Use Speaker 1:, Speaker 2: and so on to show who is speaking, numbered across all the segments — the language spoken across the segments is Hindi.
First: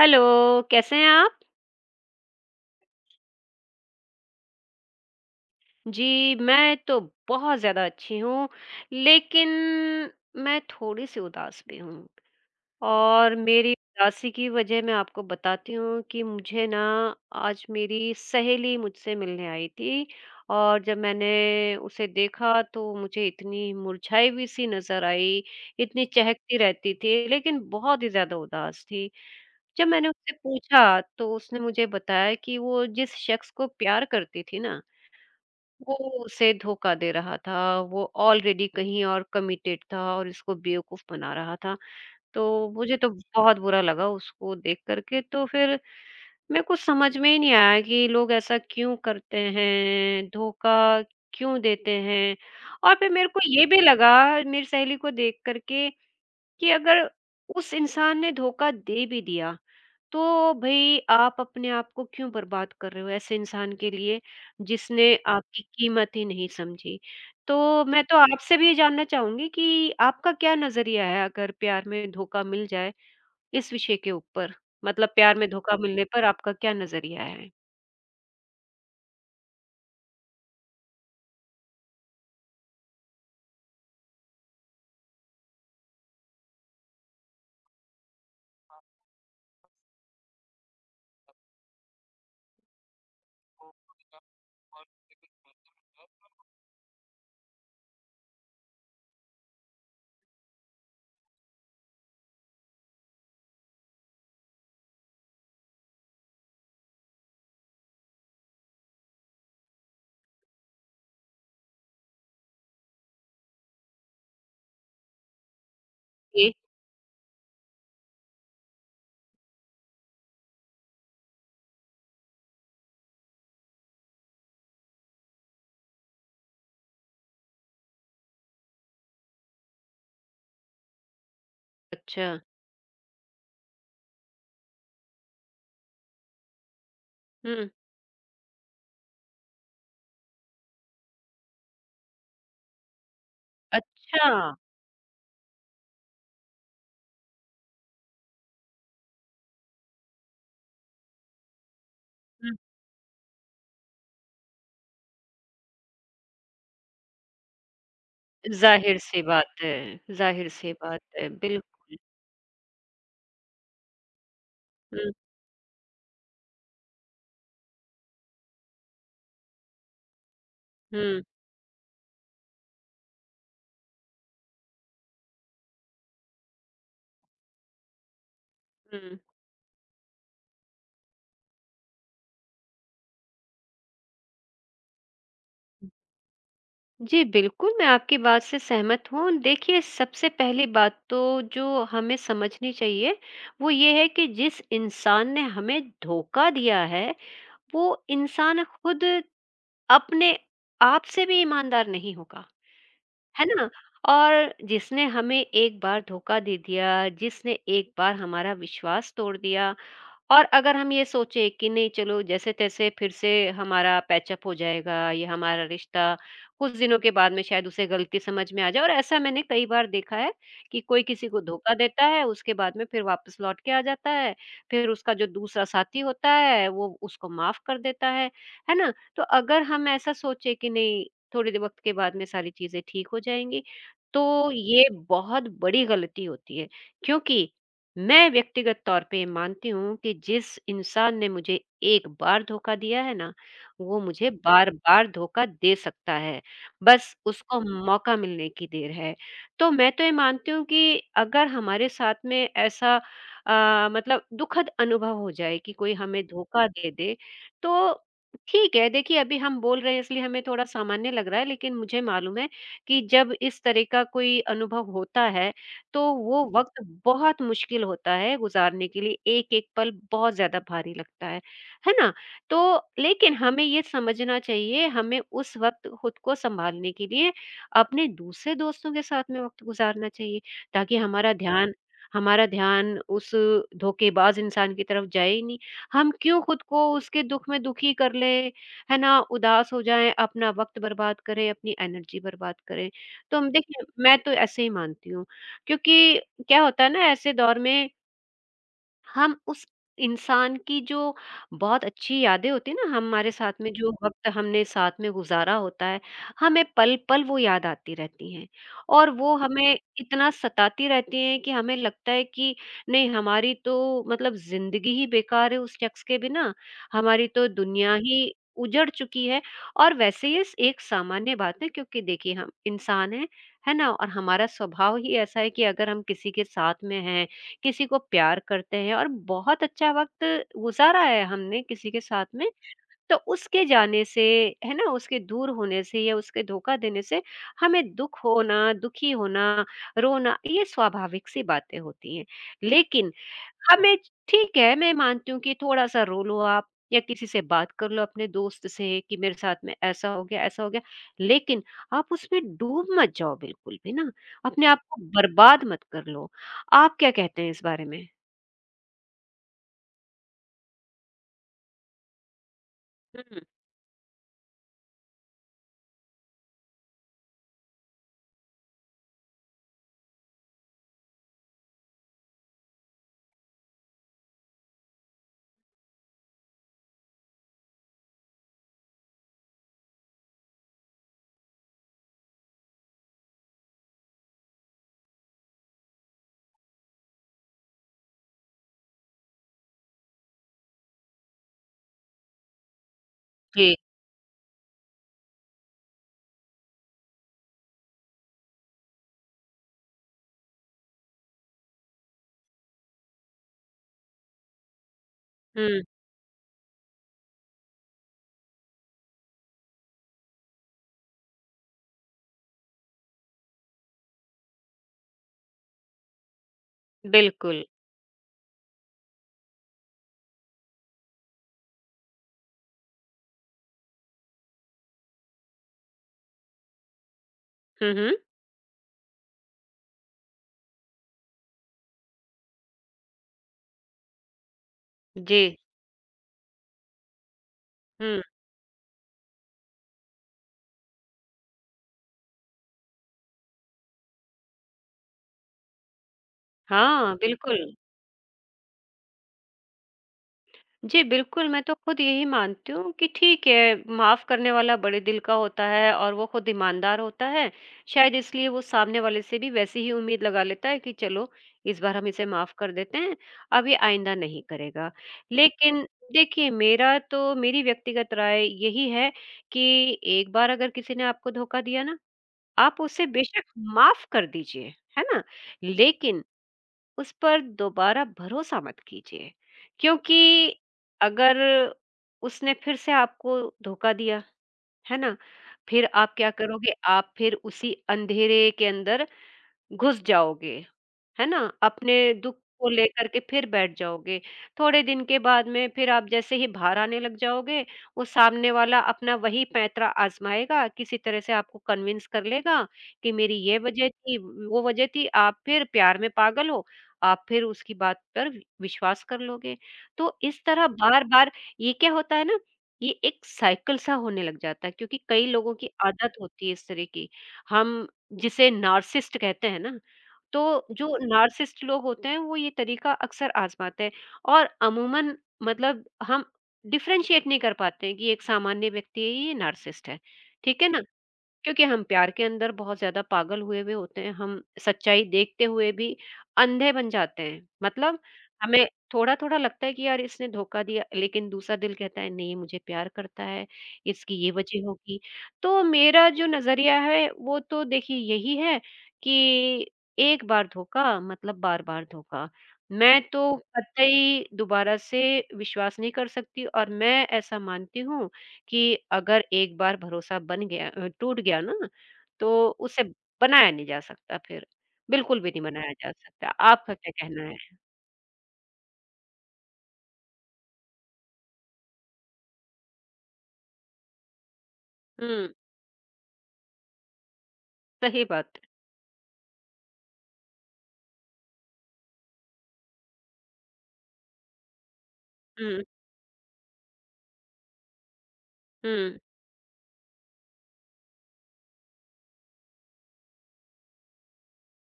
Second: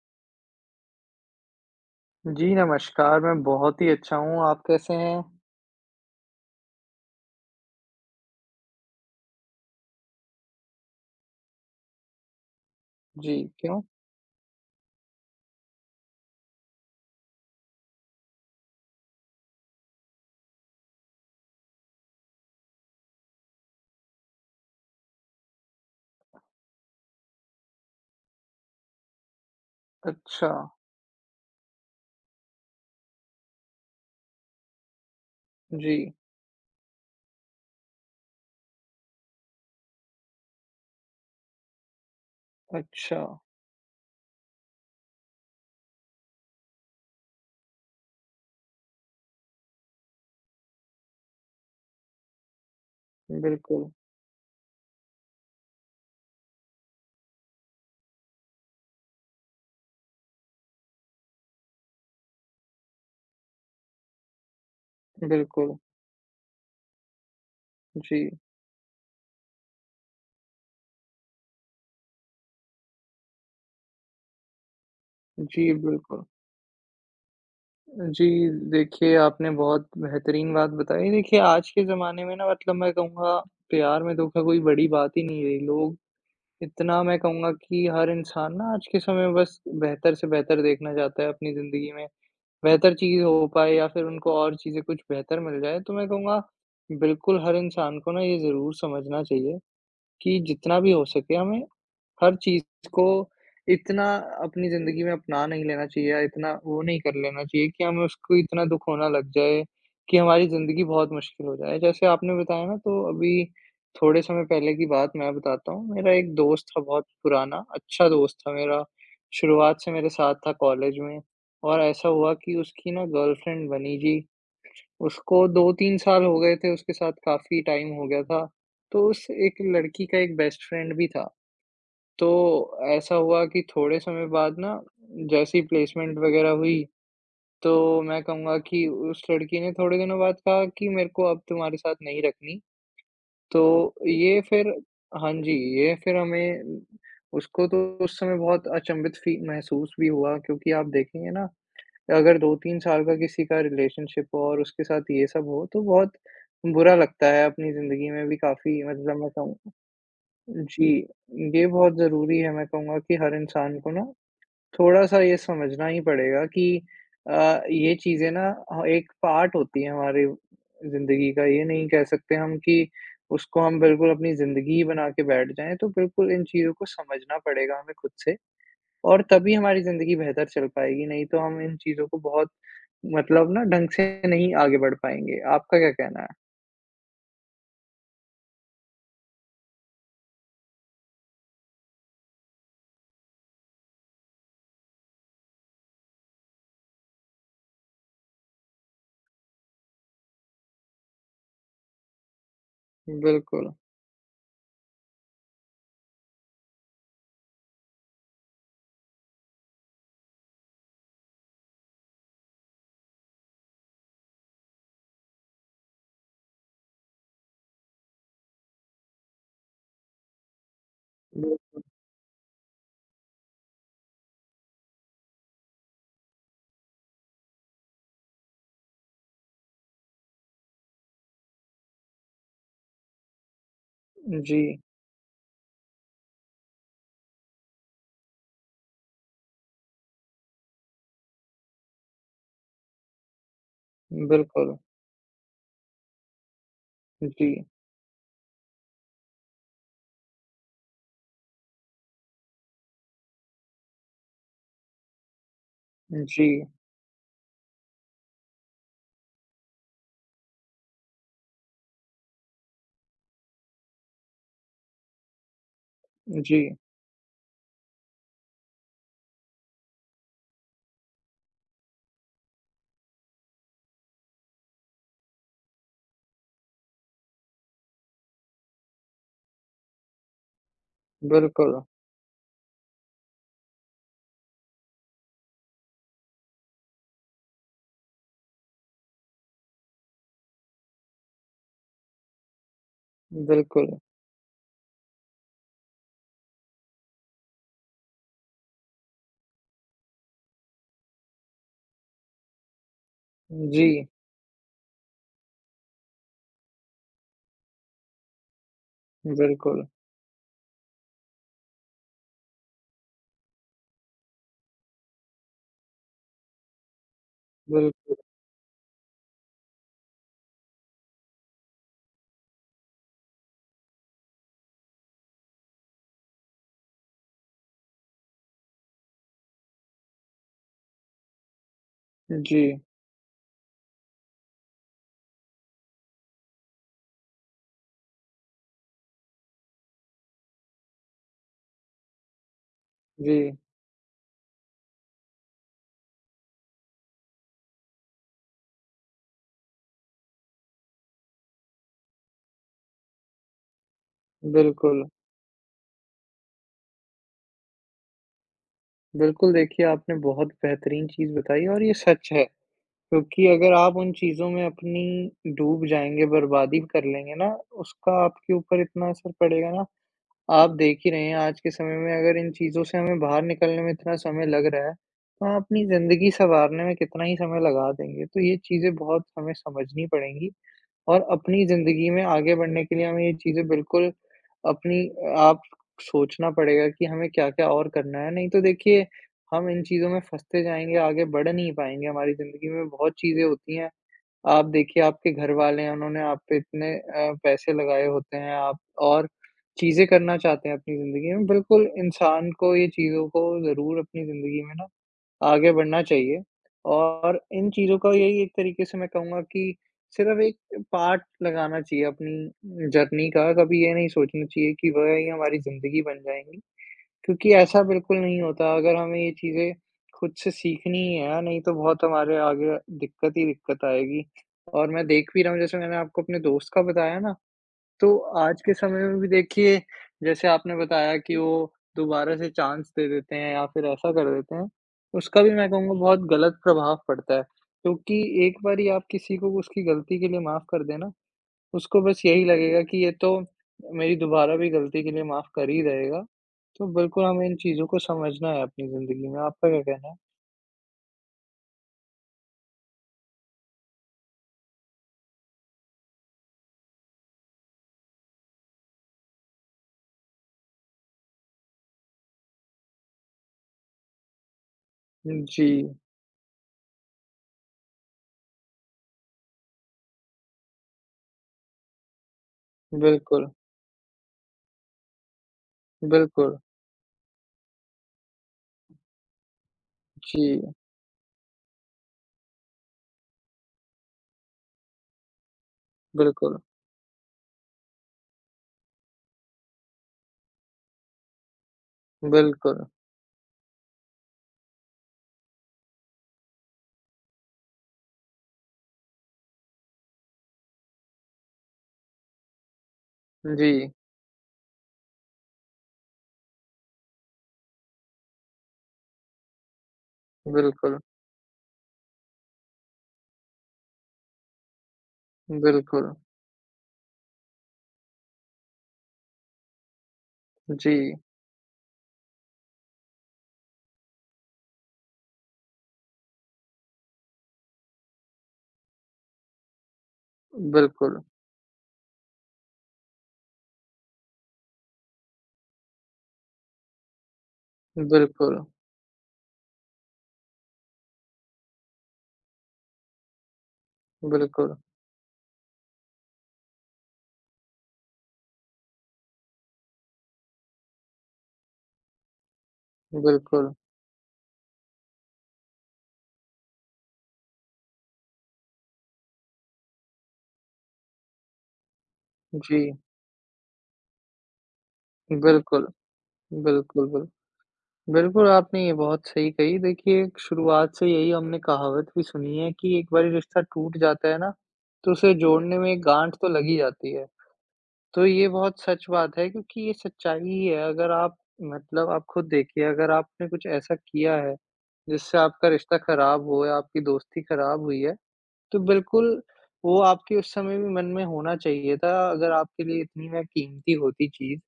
Speaker 1: हेलो, कैसे हैं आप?
Speaker 2: जी, नमस्कार, मैं बहुत ही अच्छा हूँ, आप कैसे हैं?
Speaker 1: जी, मैं तो बहुत ज़्यादा अच्छी हूँ, लेकिन मैं थोड़ी-सी उदास भी हूँ और
Speaker 2: जी,
Speaker 1: मेरी
Speaker 2: क्यों?
Speaker 1: उदासी की वजह मैं आपको बताती हूँ कि मुझे ना आज मेरी सहेली मुझसे मिलने आई थी और जब मैंने उसे देखा तो मुझे इतनी मुरझाई हुई-सी नज़र आई, इतनी चहकती रहती थी, लेकिन बहुत ही ज़्यादा उदास थी। जब मैंने उससे
Speaker 2: अच्छा,
Speaker 1: पूछा, तो उसने मुझे बताया कि वो जिस शख्स को प्यार करती थी ना वो
Speaker 2: जी,
Speaker 1: उसे धोखा दे रहा था, वो ऑलरेडी कहीं और कमिटेड था और इसको बेवकूफ़ बना रहा था। तो मुझे तो
Speaker 2: अच्छा,
Speaker 1: बहुत बुरा लगा उसको देख कर के तो फिर मेरे को समझ में ही नहीं आया कि लोग ऐसा क्यों करते हैं, धोखा क्यों देते हैं? और फिर मेरे को ये भी
Speaker 2: बिल्कुल,
Speaker 1: लगा मेरी सहेली को देख कर के कि अगर उस इंसान ने धोखा दे भी दिया तो भई आप अपने आप को क्यों बर्बाद कर रहे हो ऐसे इंसान के लिए जिसने आपकी
Speaker 2: बिल्कुल,
Speaker 1: कीमत ही नहीं समझी? तो मैं तो
Speaker 2: जी,
Speaker 1: आपसे भी ये जानना चाहूँगी कि आपका क्या नज़रिया है अगर प्यार में धोखा मिल जाए इस विषय के ऊपर? मतलब प्यार में
Speaker 2: जी,
Speaker 1: धोखा मिलने पर
Speaker 2: बिल्कुल।
Speaker 1: आपका क्या नज़रिया है?
Speaker 2: जी, देखिए आपने बहुत बेहतरीन बात बताई, देखिए आज के ज़माने में ना मतलब मैं कहूँगा प्यार में धोखा कोई बड़ी बात ही नहीं रही, लोग इतना मैं कहूँगा कि हर इंसान ना आज के समय में बस बेहतर से बेहतर देखना चाहता है अपनी ज़िंदगी में। बेहतर चीज़ हो पाए या फिर उनको और चीज़ें कुछ बेहतर मिल जाए, तो मैं कहूँगा बिल्कुल हर इंसान को ना ये ज़रूर समझना चाहिए कि जितना भी हो सके हमें हर चीज़ को इतना अपनी ज़िंदगी में अपना नहीं लेना चाहिए या इतना वो नहीं कर लेना चाहिए कि हमें उसको इतना दुःख होने लग जाए, कि हमारी ज़िंदगी बहुत मुश्किल हो जाए। जैसे आपने बताया ना तो अभी थोड़े समय पहले की बात मैं बताता हूँ, मेरा एक
Speaker 1: जी,
Speaker 2: दोस्त था बहुत पुराना, अच्छा दोस्त था मेरा, शुरुआत से मेरे साथ था कॉलेज में और ऐसा हुआ कि उसकी ना गर्लफ्रेंड बनी जी, उसको 2-3 साल हो गए थे उसके साथ काफ़ी टाइम हो गया था। तो उस एक लड़की का एक बेस्ट फ्रेंड भी था
Speaker 1: अच्छा।
Speaker 2: तो ऐसा हुआ कि थोड़े समय बाद ना जैसे ही प्लेसमेंट वगैरह हुई,
Speaker 1: हुँ,
Speaker 2: तो मैं कहूँगा कि उस लड़की ने थोड़े दिनों बाद कहा कि मेरे को अब तुम्हारे साथ नहीं रखनी। तो
Speaker 1: अच्छा।
Speaker 2: ये फिर हाँ जी, ये फिर हमें उसको तो उस समय बहुत अचंभित फी महसूस भी हुआ क्योंकि आप देखेंगे ना अगर
Speaker 1: हुँ,
Speaker 2: 2-3 साल का किसी का रिलेशनशिप हो और उसके साथ ये सब हो, तो बहुत बुरा लगता है अपनी ज़िंदगी में भी काफ़ी मतलब मैं कहूँ
Speaker 1: ज़ाहिर-सी
Speaker 2: जी,
Speaker 1: बात है,
Speaker 2: ये बहुत
Speaker 1: बिल्कुल।
Speaker 2: ज़रूरी है मैं कहूँगा कि हर इंसान को ना
Speaker 1: हुँ,
Speaker 2: थोड़ा-सा ये समझना ही पड़ेगा कि ये चीज़ें ना ह एक पार्ट होती है हमारी
Speaker 1: हुँ,
Speaker 2: ज़िंदगी का। ये नहीं कह सकते हम कि उसको हम बिल्कुल अपनी ज़िंदगी ही बना के बैठ जाएँ, तो बिल्कुल इन चीज़ों को समझना पड़ेगा हमें खुद से
Speaker 1: हुँ।
Speaker 2: और तभी हमारी ज़िंदगी बेहतर चल पाएगी, नहीं तो हम इन चीज़ों को बहुत मतलब ना ढंग से नहीं आगे बढ़ पाएँगे। आपका क्या कहना है?
Speaker 1: जी, बिल्कुल, मैं आपकी बात से सहमत हूँ। देखिए, सबसे पहली बात तो जो हमें समझनी चाहिए, वो ये है कि जिस इंसान ने हमें धोखा दिया है, वो इंसान खुद अपने आप से भी ईमानदार नहीं होगा, है ना?
Speaker 2: बिल्कुल।
Speaker 1: और जिसने हमें एक बार धोखा दे दिया, जिसने एक बार हमारा विश्वास तोड़ दिया और अगर हम ये सोचे कि नहीं चलो जैसे-तैसे फिर से हमारा पैचअप हो जाएगा, ये हमारा रिश्ता कुछ दिनों के बाद में शायद उसे गलती समझ में आ जाए और ऐसा मैंने कई बार देखा है कि कोई किसी को धोखा देता है, उसके बाद में फिर वापस लौट के आ जाता है, फिर उसका जो दूसरा साथी होता है, वो उसको माफ़ कर देता है ना? तो अगर हम ऐसा सोचे कि नहीं थोड़े दे वक़्त के बाद में सारी चीज़ें ठीक हो जाएँगी, तो
Speaker 2: जी,
Speaker 1: ये बहुत बड़ी गलती होती है क्योंकि मैं व्यक्तिगत तौर पे मानती हूँ कि जिस इंसान ने मुझे एक बार धोखा दिया है ना, वो मुझे
Speaker 2: बिल्कुल।
Speaker 1: बार-बार धोखा दे सकता है। बस उसको
Speaker 2: जी,
Speaker 1: मौका मिलने की देर है। तो मैं तो ये मानती हूँ कि अगर हमारे साथ में ऐसा मतलब दुखद अनुभव हो जाए कि कोई हमें
Speaker 2: जी।
Speaker 1: धोखा दे दे, तो ठीक है, देखिए अभी हम बोल रहे हैं इसलिए हमें थोड़ा सामान्य लग रहा है, लेकिन मुझे मालूम है कि जब इस तरह का कोई अनुभव होता है, तो वो
Speaker 2: जी,
Speaker 1: वक़्त बहुत मुश्किल होता है गुज़ारने के लिए, एक-एक पल बहुत ज़्यादा भारी लगता है ना? तो लेकिन हमें ये समझना चाहिए, हमें उस वक़्त खुद को सँभालने के लिए अपने दूसरे दोस्तों के साथ में वक़्त गुज़ारना चाहिए, ताकि
Speaker 2: बिल्कुल,
Speaker 1: हमारा ध्यान उस धोखेबाज़ इंसान की तरफ जाए ही नहीं। हम क्यों खुद को उसके दुःख में दुखी कर लें, है ना? उदास हो जाएँ, अपना वक़्त बर्बाद करें, अपनी एनर्जी बर्बाद करें। तो हम देखिए,
Speaker 2: बिल्कुल।
Speaker 1: मैं तो ऐसे ही मानती हूँ क्योंकि क्या होता है ना ऐसे दौर में हम उस इंसान की जो बहुत अच्छी यादें होती हैं ना, हमारे साथ में जो
Speaker 2: जी,
Speaker 1: वक़्त हमने साथ में गुज़ारा होता है, हमें पल-पल वो याद आती रहती हैं और वो हमें
Speaker 2: बिल्कुल,
Speaker 1: इतना सताती रहती हैं कि हमें लगता है कि नहीं हमारी तो मतलब ज़िंदगी ही बेकार है उस शख़्स के बिना, हमारी तो दुनिया
Speaker 2: बिल्कुल।
Speaker 1: ही उजड़ चुकी है और वैसे ये एक सामान्य बात है क्योंकि देखिए हम इंसान हैं, है ना? और हमारा स्वभाव ही ऐसा है कि अगर हम किसी के साथ में हैं, किसी को प्यार करते हैं और बहुत अच्छा वक़्त गुज़ारा है हमने किसी के साथ में,
Speaker 2: जी,
Speaker 1: तो उसके जाने से, है ना? उसके दूर होने से या उसके धोखा देने से हमें दुःख होना, दुखी होना, रोना, ये स्वाभाविक-सी बातें होती हैं। लेकिन
Speaker 2: जी,
Speaker 1: हमें ठीक है, मैं मानती हूँ कि थोड़ा-सा रो लो आप या किसी से बात कर लो अपने दोस्त से कि मेरे साथ में ऐसा हो गया, ऐसा हो गया। लेकिन आप उसमें डूब मत जाओ बिल्कुल भी ना, अपने आप को
Speaker 2: बिल्कुल।
Speaker 1: बर्बाद मत कर लो। आप क्या कहते हैं इस बारे में?
Speaker 2: बिल्कुल, देखिए आपने बहुत बेहतरीन चीज़ बताई और ये सच है,
Speaker 1: हुँ।
Speaker 2: क्योंकि अगर आप उन चीज़ों में अपनी डूब जाएँगे, बर्बादी कर लेंगे ना, उसका आपके ऊपर इतना असर पड़ेगा ना, आप देख ही रहे हैं आज के समय में अगर इन चीज़ों से हमें बाहर निकलने में इतना समय लग रहा है, तो हम अपनी ज़िंदगी सँवारने में कितना ही समय लगा देंगे। तो ये चीज़ें बहुत हमें समझनी पड़ेंगी। और अपनी ज़िंदगी में आगे बढ़ने के लिए हमें ये चीज़ें बिल्कुल अपनी आप सोचना पड़ेगा कि हमें क्या-क्या और करना है। नहीं तो देखिए, हम इन चीज़ों में फँसते जाएँगे, आगे बढ़ नहीं पाएँगे। हमारी ज़िंदगी में बहुत चीज़ें
Speaker 1: जी।
Speaker 2: होती हैं। आप देखिए आपके घरवाले हैं, उन्होंने आप पे इतने पैसे लगाए होते हैं, आप और चीज़ें करना चाहते हैं अपनी ज़िंदगी में। बिल्कुल इंसान को ये चीज़ों को ज़रूर अपनी ज़िंदगी में ना आगे
Speaker 1: हुँ,
Speaker 2: बढ़ना चाहिए और इन चीज़ों का यही एक तरीके से मैं कहूँगा कि सिर्फ़ एक पार्ट लगाना चाहिए अपनी जर्नी का, कभी ये नहीं सोचना चाहिए कि वह ही हमारी ज़िंदगी बन जाएँगी, क्योंकि
Speaker 1: बिल्कुल।
Speaker 2: ऐसा बिल्कुल नहीं होता। अगर हमें ये चीज़ें खुद से सीखनी ही है, नहीं तो बहुत हमारे आगे दिक्कत ही दिक्कत आएगी और मैं देख भी रहा हूँ, जैसे मैंने आपको अपने दोस्त का बताया ना,
Speaker 1: हुँ, हुँ।
Speaker 2: तो आज के समय में भी देखिए, जैसे आपने बताया कि वो दोबारा से चांस दे देते हैं या फिर ऐसा कर देते हैं,
Speaker 1: जी।
Speaker 2: उसका भी मैं कहूँगा बहुत गलत प्रभाव पड़ता है। क्योंकि
Speaker 1: हुँ,
Speaker 2: एक बारी आप किसी को उसकी गलती के लिए माफ़ कर दें ना, उसको बस यही लगेगा कि ये तो मेरी दोबारा भी गलती के लिए माफ़ कर ही देगा। तो
Speaker 1: हाँ,
Speaker 2: बिल्कुल हमें
Speaker 1: बिल्कुल।
Speaker 2: इन चीज़ों को समझना है अपनी ज़िंदगी में। आपका क्या कहना है?
Speaker 1: जी, बिल्कुल, मैं तो खुद यही मानती हूँ कि ठीक है, माफ़ करने वाला बड़े दिल का होता है और वो खुद ईमानदार होता है। शायद इसलिए वो सामने वाले से भी वैसी ही उम्मीद लगा लेता है कि चलो, इस बार हम इसे माफ़ कर देते हैं, अब ये आइंदा नहीं करेगा।
Speaker 2: जी,
Speaker 1: लेकिन देखिए, मेरा तो मेरी व्यक्तिगत राय यही है कि एक बार अगर किसी ने आपको धोखा दिया ना आप उसे बेशक
Speaker 2: बिल्कुल,
Speaker 1: माफ कर दीजिए, है ना? लेकिन
Speaker 2: बिल्कुल।
Speaker 1: उस पर दोबारा भरोसा मत कीजिए, क्योंकि
Speaker 2: जी,
Speaker 1: अगर उसने फिर से आपको धोखा दिया, है ना? फिर आप क्या
Speaker 2: बिल्कुल,
Speaker 1: करोगे? आप फिर उसी अंधेरे के अंदर घुस जाओगे। है ना? अपने दुःख को
Speaker 2: बिल्कुल।
Speaker 1: लेकर के फिर बैठ जाओगे। थोड़े दिन के बाद में फिर आप जैसे ही बाहर आने लग जाओगे, वो सामने वाला अपना वही पैंतरा आज़माएगा, किसी तरह से आपको कन्विंस कर लेगा कि मेरी ये वजह
Speaker 2: जी,
Speaker 1: थी, वो वजह थी, आप फिर प्यार में पागल हो, आप फिर उसकी बात पर विश्वास कर लोगे। तो इस तरह
Speaker 2: बिल्कुल,
Speaker 1: बार-बार ये क्या होता है ना, ये एक साइकिल सा होने लग जाता है क्योंकि कई लोगों की
Speaker 2: बिल्कुल।
Speaker 1: आदत होती है इस तरह की। हम जिसे नार्सिसिस्ट कहते हैं ना तो जो
Speaker 2: जी,
Speaker 1: नार्सिसिस्ट लोग होते हैं वो ये तरीका अक्सर आज़माते हैं और अमूमन मतलब हम डिफ़रेंशिएट नहीं कर पाते हैं कि एक सामान्य व्यक्ति है, ये नार्सिसिस्ट है। ठीक है ना?
Speaker 2: बिल्कुल,
Speaker 1: क्योंकि हम प्यार के अंदर बहुत ज़्यादा पागल हुए हुए होते हैं, हम सच्चाई देखते हुए भी अंधे बन जाते हैं। मतलब
Speaker 2: बिल्कुल,
Speaker 1: हमें थोड़ा-थोड़ा लगता है कि यार इसने धोखा दिया, लेकिन दूसरा दिल कहता है नहीं ये मुझे प्यार करता है, इसकी ये वजह
Speaker 2: बिल्कुल,
Speaker 1: होगी। तो मेरा जो नज़रिया है वो तो देखिए यही है कि एक बार धोखा मतलब बार-बार धोखा। मैं तो
Speaker 2: बिल्कुल।
Speaker 1: कतई दोबारा से विश्वास नहीं कर सकती और मैं ऐसा मानती हूँ कि अगर एक बार भरोसा बन गया टूट गया ना, तो
Speaker 2: जी,
Speaker 1: उसे बनाया नहीं जा सकता फिर, बिल्कुल भी नहीं बनाया
Speaker 2: बिल्कुल,
Speaker 1: जा सकता। आपका क्या
Speaker 2: बिल्कुल,
Speaker 1: कहना है?
Speaker 2: बिल्कुल, आपने ये बहुत सही कही। देखिए, एक शुरुआत से यही हमने कहावत भी सुनी है कि एक बारी रिश्ता टूट जाता है ना, तो
Speaker 1: हुँ,
Speaker 2: उसे जोड़ने में एक गाँठ तो लग ही जाती है।
Speaker 1: सही
Speaker 2: तो
Speaker 1: बात
Speaker 2: ये
Speaker 1: है।
Speaker 2: बहुत सच बात है क्योंकि ये सच्चाई ही है। अगर आप मतलब आप खुद देखिए, अगर आपने कुछ ऐसा किया है, जिससे
Speaker 1: हुँ,
Speaker 2: आपका रिश्ता खराब हुआ है, आपकी दोस्ती खराब हुई है तो
Speaker 1: हुँ,
Speaker 2: बिल्कुल, वो आपके उस समय भी मन में होना चाहिए था, अगर आपके लिए इतनी में कीमती होती चीज़,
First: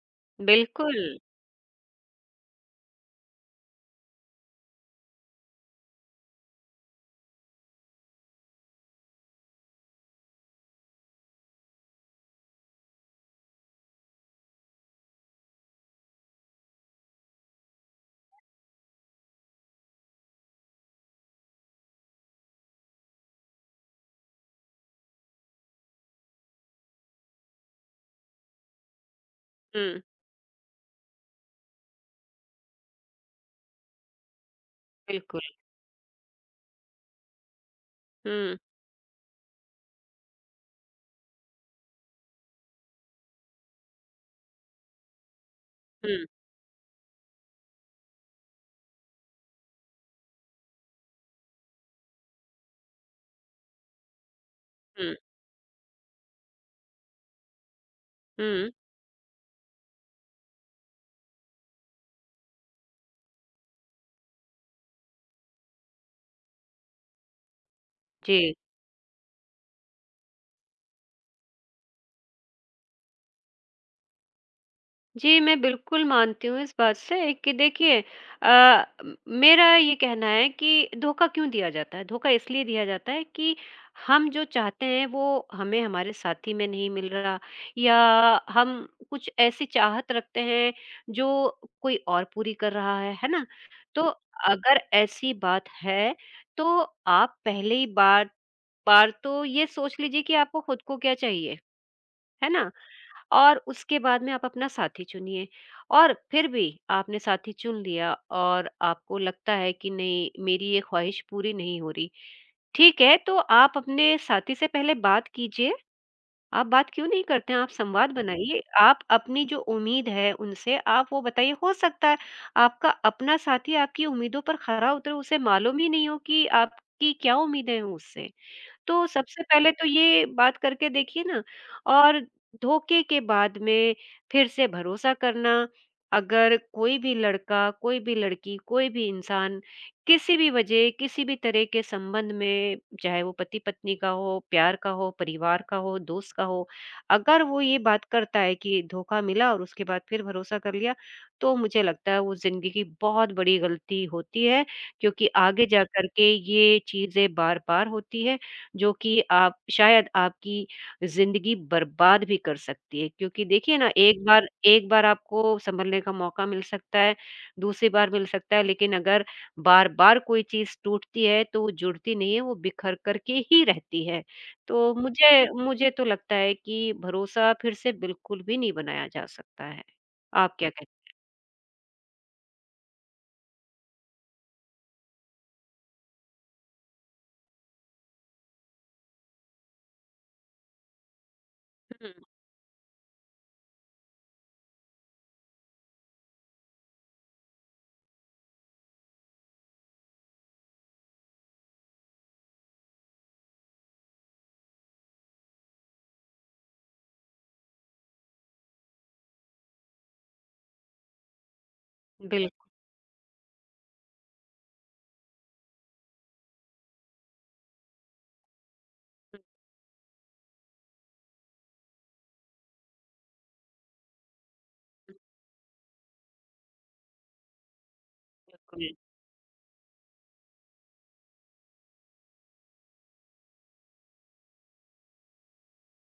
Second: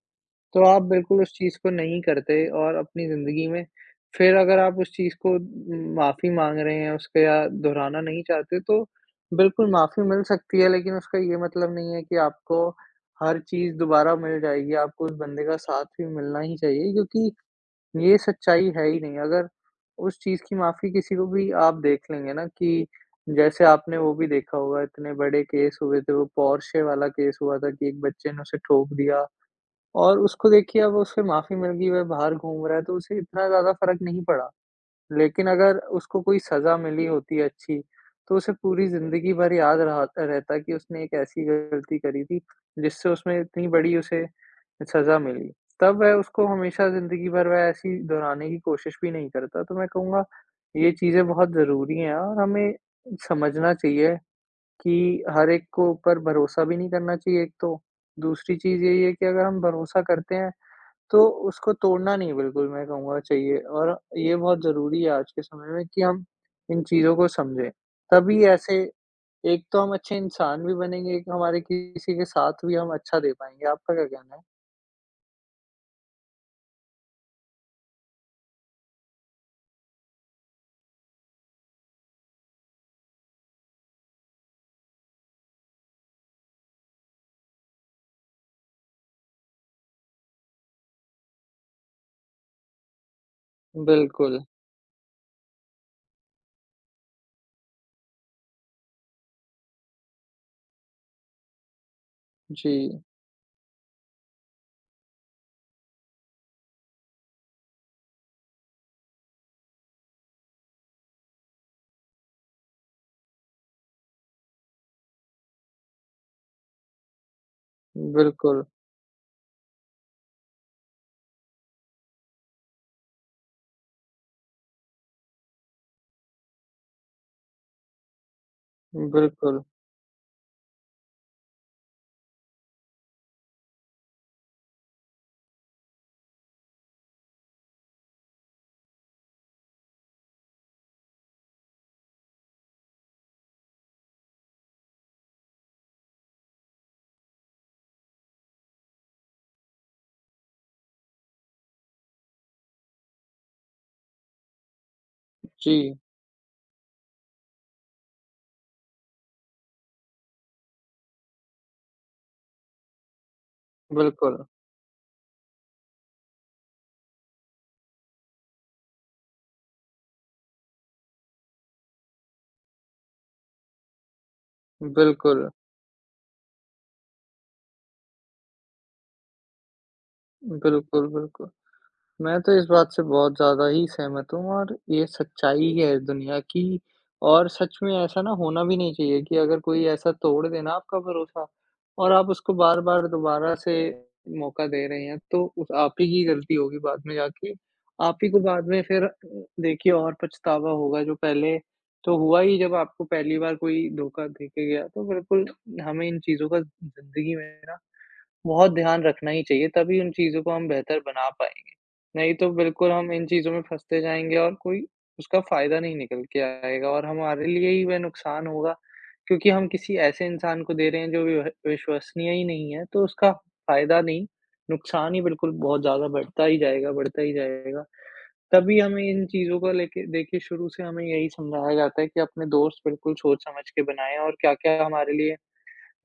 Speaker 2: तो आप
Speaker 1: बिल्कुल।
Speaker 2: बिल्कुल उस चीज़ को नहीं करते और अपनी ज़िंदगी में फिर अगर आप उस चीज़ को माफ़ी माँग रहे हैं उसके या दोहराना नहीं चाहते, तो बिल्कुल माफ़ी मिल सकती है, लेकिन उसका ये मतलब नहीं है कि आपको हर चीज़ दोबारा मिल जाएगी, आपको उस बंदे का साथ भी मिलना ही चाहिए क्योंकि ये सच्चाई है ही नहीं। अगर उस चीज़ की माफ़ी किसी को भी आप देख लेंगे ना कि जैसे आपने वो भी देखा होगा इतने बड़े केस हुए थे, वो पोर्शे वाला केस हुआ था कि एक बच्चे ने उसे ठोक दिया
Speaker 1: हुँ,
Speaker 2: और उसको देखिए अब उसे माफ़ी मिल गई, वह बाहर घूम रहा है तो उसे इतना ज़्यादा फ़र्क नहीं पड़ा।
Speaker 1: बिल्कुल।
Speaker 2: लेकिन अगर उसको कोई सज़ा मिली होती अच्छी, तो उसे
Speaker 1: हुँ,
Speaker 2: पूरी ज़िंदगी भर याद रहा रहता कि उसने एक ऐसी गलती करी थी, जिससे उसमें इतनी बड़ी उसे सज़ा मिली। तब वह
Speaker 1: हुँ,
Speaker 2: उसको हमेशा ज़िंदगी भर वह ऐसी दोहराने की कोशिश भी नहीं करता। तो मैं कहूँगा ये चीज़ें बहुत ज़रूरी हैं और हमें समझना चाहिए कि
Speaker 1: हुँ,
Speaker 2: हर एक को ऊपर भरोसा भी नहीं करना चाहिए एक तो। दूसरी
Speaker 1: हुँ,
Speaker 2: चीज़ यही है कि अगर हम भरोसा करते हैं तो उसको तोड़ना नहीं बिल्कुल मैं कहूँगा चाहिए और ये बहुत ज़रूरी है आज के समय में कि हम इन चीज़ों को समझें। तभी
Speaker 1: जी।
Speaker 2: ऐसे एक तो हम अच्छे इंसान भी बनेंगे, एक हमारे किसी के साथ भी हम अच्छा दे पाएँगे। आपका क्या कहना है?
Speaker 1: जी, मैं बिल्कुल मानती हूँ इस बात से कि देखिए अ, म मेरा ये कहना है कि धोखा क्यों दिया जाता है? धोखा इसलिए दिया जाता है कि हम जो चाहते हैं वो हमें हमारे साथी में नहीं मिल रहा या हम कुछ ऐसी चाहत रखते हैं जो कोई और पूरी कर रहा है ना? तो
Speaker 2: बिल्कुल।
Speaker 1: अगर ऐसी बात है तो आप पहले ही बार बार तो ये सोच लीजिए कि आपको खुद को क्या चाहिए, है ना?
Speaker 2: जी।
Speaker 1: और उसके बाद में आप अपना साथी चुनिए और फिर भी आपने साथी चुन लिया और आपको लगता है कि नहीं मेरी ये ख्वाहिश पूरी नहीं हो रही, ठीक है, तो आप अपने साथी से पहले बात कीजिए। आप बात क्यों नहीं करते हैं? आप संवाद बनाइए,
Speaker 2: बिल्कुल,
Speaker 1: आप अपनी जो उम्मीद है उनसे आप वो बताइए। हो सकता है आपका अपना साथी आपकी उम्मीदों पर खरा उतरे, उसे मालूम ही नहीं हो कि आपकी क्या उम्मीदें हैं उससे। तो सबसे
Speaker 2: बिल्कुल।
Speaker 1: पहले तो ये बात करके देखिए ना और धोखे के बाद में फिर से भरोसा करना, अगर कोई भी लड़का, कोई भी लड़की, कोई भी इंसान किसी भी वजह, किसी भी तरह के संबंध में, चाहे वो पति-पत्नी का हो, प्यार का हो, परिवार का हो, दोस्त का हो, अगर वो ये बात करता है कि धोखा मिला और उसके बाद फिर भरोसा कर लिया, तो मुझे लगता है वो ज़िंदगी की बहुत बड़ी गलती होती है, क्योंकि आगे जा
Speaker 2: जी,
Speaker 1: कर के ये चीज़ें बार-बार होती है जो कि आप शायद आपकी ज़िंदगी बर्बाद भी कर सकती है क्योंकि देखिए ना
Speaker 2: बिल्कुल,
Speaker 1: एक बार आपको संभलने का मौका मिल सकता है, दूसरी बार मिल सकता है लेकिन अगर बार-बार कोई चीज़ टूटती है तो वो जुड़ती नहीं है, वो बिखर कर के ही रहती है। तो मुझे
Speaker 2: बिल्कुल,
Speaker 1: मुझे तो लगता है कि भरोसा फिर से बिल्कुल भी नहीं बनाया जा सकता है। आप क्या
Speaker 2: बिल्कुल,
Speaker 1: कहते
Speaker 2: बिल्कुल। मैं तो इस बात से बहुत ज़्यादा ही सहमत हूँ और ये सच्चाई ही है इस दुनिया की और सच में ऐसा ना होना भी नहीं चाहिए कि अगर कोई ऐसा तोड़ दे ना आपका भरोसा
Speaker 1: हैं?
Speaker 2: और
Speaker 1: हुँ,
Speaker 2: आप उसको बार-बार दोबारा से मौका दे रहे हैं, तो उस आप ही की गलती होगी बाद में जाके। आप ही को बाद में फिर देखिए और पछतावा होगा जो पहले तो हुआ ही जब आपको पहली बार कोई धोखा देके गया। तो बिल्कुल हमें इन चीज़ों का ज़िंदगी में ना बहुत ध्यान रखना ही चाहिए, तभी उन चीज़ों को हम बेहतर बना पाएँ। नहीं तो
Speaker 1: बिल्कुल,
Speaker 2: बिल्कुल हम इन चीज़ों में फँसते जाएँगे और कोई उसका फ़ायदा नहीं निकल के आएगा और हमारे लिए ही वह नुकसान होगा, क्योंकि हम किसी ऐसे इंसान को दे रहे हैं जो विह विश्वसनीय ही नहीं है, तो उसका फ़ायदा नहीं, नुकसान ही बिल्कुल बहुत ज़्यादा बढ़ता ही जाएगा, बढ़ता ही जाएगा। तभी
Speaker 1: बिल्कुल।
Speaker 2: हमें इन चीज़ों को लेके देखिए शुरू से हमें यही समझाया जाता है कि अपने दोस्त बिल्कुल सोच-समझ के बनाएँ और क्या-क्या हमारे लिए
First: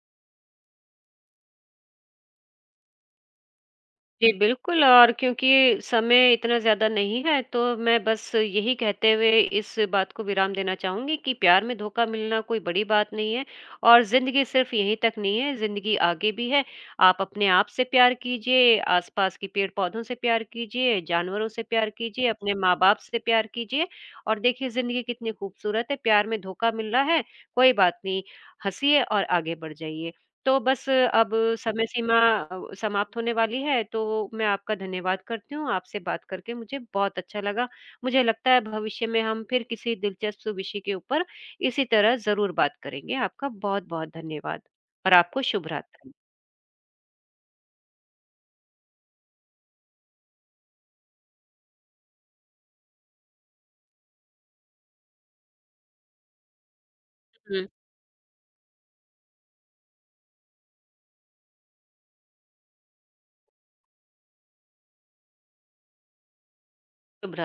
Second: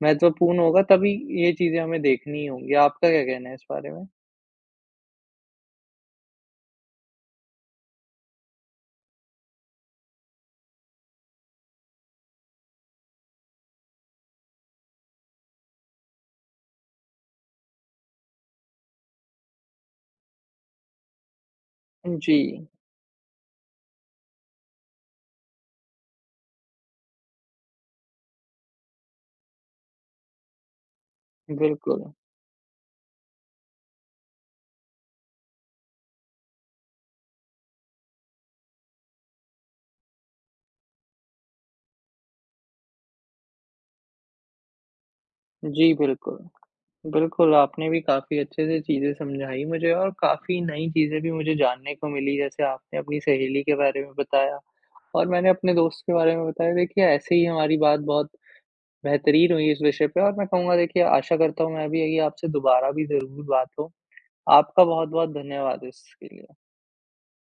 Speaker 2: महत्वपूर्ण होगा, तभी ये चीज़ें हमें देखनी होंगी। आपका क्या कहना है इस बारे में?
Speaker 1: जी, बिल्कुल और क्योंकि समय इतना ज़्यादा नहीं है, तो मैं बस यही कहते हुए इस बात को विराम देना चाहूँगी कि प्यार में धोखा मिलना कोई बड़ी बात नहीं है और ज़िंदगी सिर्फ़ यहीं तक नहीं है, ज़िंदगी आगे भी है। आप अपने आप से प्यार कीजिए, आस-पास के पेड़-पौधों से प्यार कीजिए, जानवरों से प्यार कीजिए, अपने
Speaker 2: जी,
Speaker 1: माँ-बाप से प्यार कीजिए और देखिए ज़िंदगी कितनी खूबसूरत है। प्यार में धोखा मिल रहा है, कोई बात नहीं, हँसिए और आगे बढ़ जाइए। तो बस अब समय
Speaker 2: बिल्कुल।
Speaker 1: सीमा समाप्त होने वाली है, तो मैं आपका धन्यवाद करती हूँ। आपसे बात करके मुझे बहुत अच्छा लगा। मुझे लगता है भविष्य में हम फिर किसी दिलचस्प विषय के ऊपर इसी तरह ज़रूर बात करेंगे। आपका बहुत-बहुत धन्यवाद और आपको शुभ
Speaker 2: जी,
Speaker 1: रात्रि।
Speaker 2: बिल्कुल। बिल्कुल, आपने भी काफ़ी अच्छे से चीज़ें समझाई मुझे और काफ़ी नई चीज़ें भी मुझे जानने को मिली, जैसे आपने अपनी सहेली के बारे में बताया और मैंने अपने दोस्त के बारे में बताया। देखिए, ऐसे ही
Speaker 1: हुँ,
Speaker 2: हमारी बात बहुत बेहतरीन हुई इस विषय पे और मैं कहूँगा देखिए आशा करता हूँ मैं भी यही आपसे दोबारा भी ज़रूर बात हो। आपका बहुत-बहुत धन्यवाद इसके लिए।
Speaker 1: शुभ रात्रि।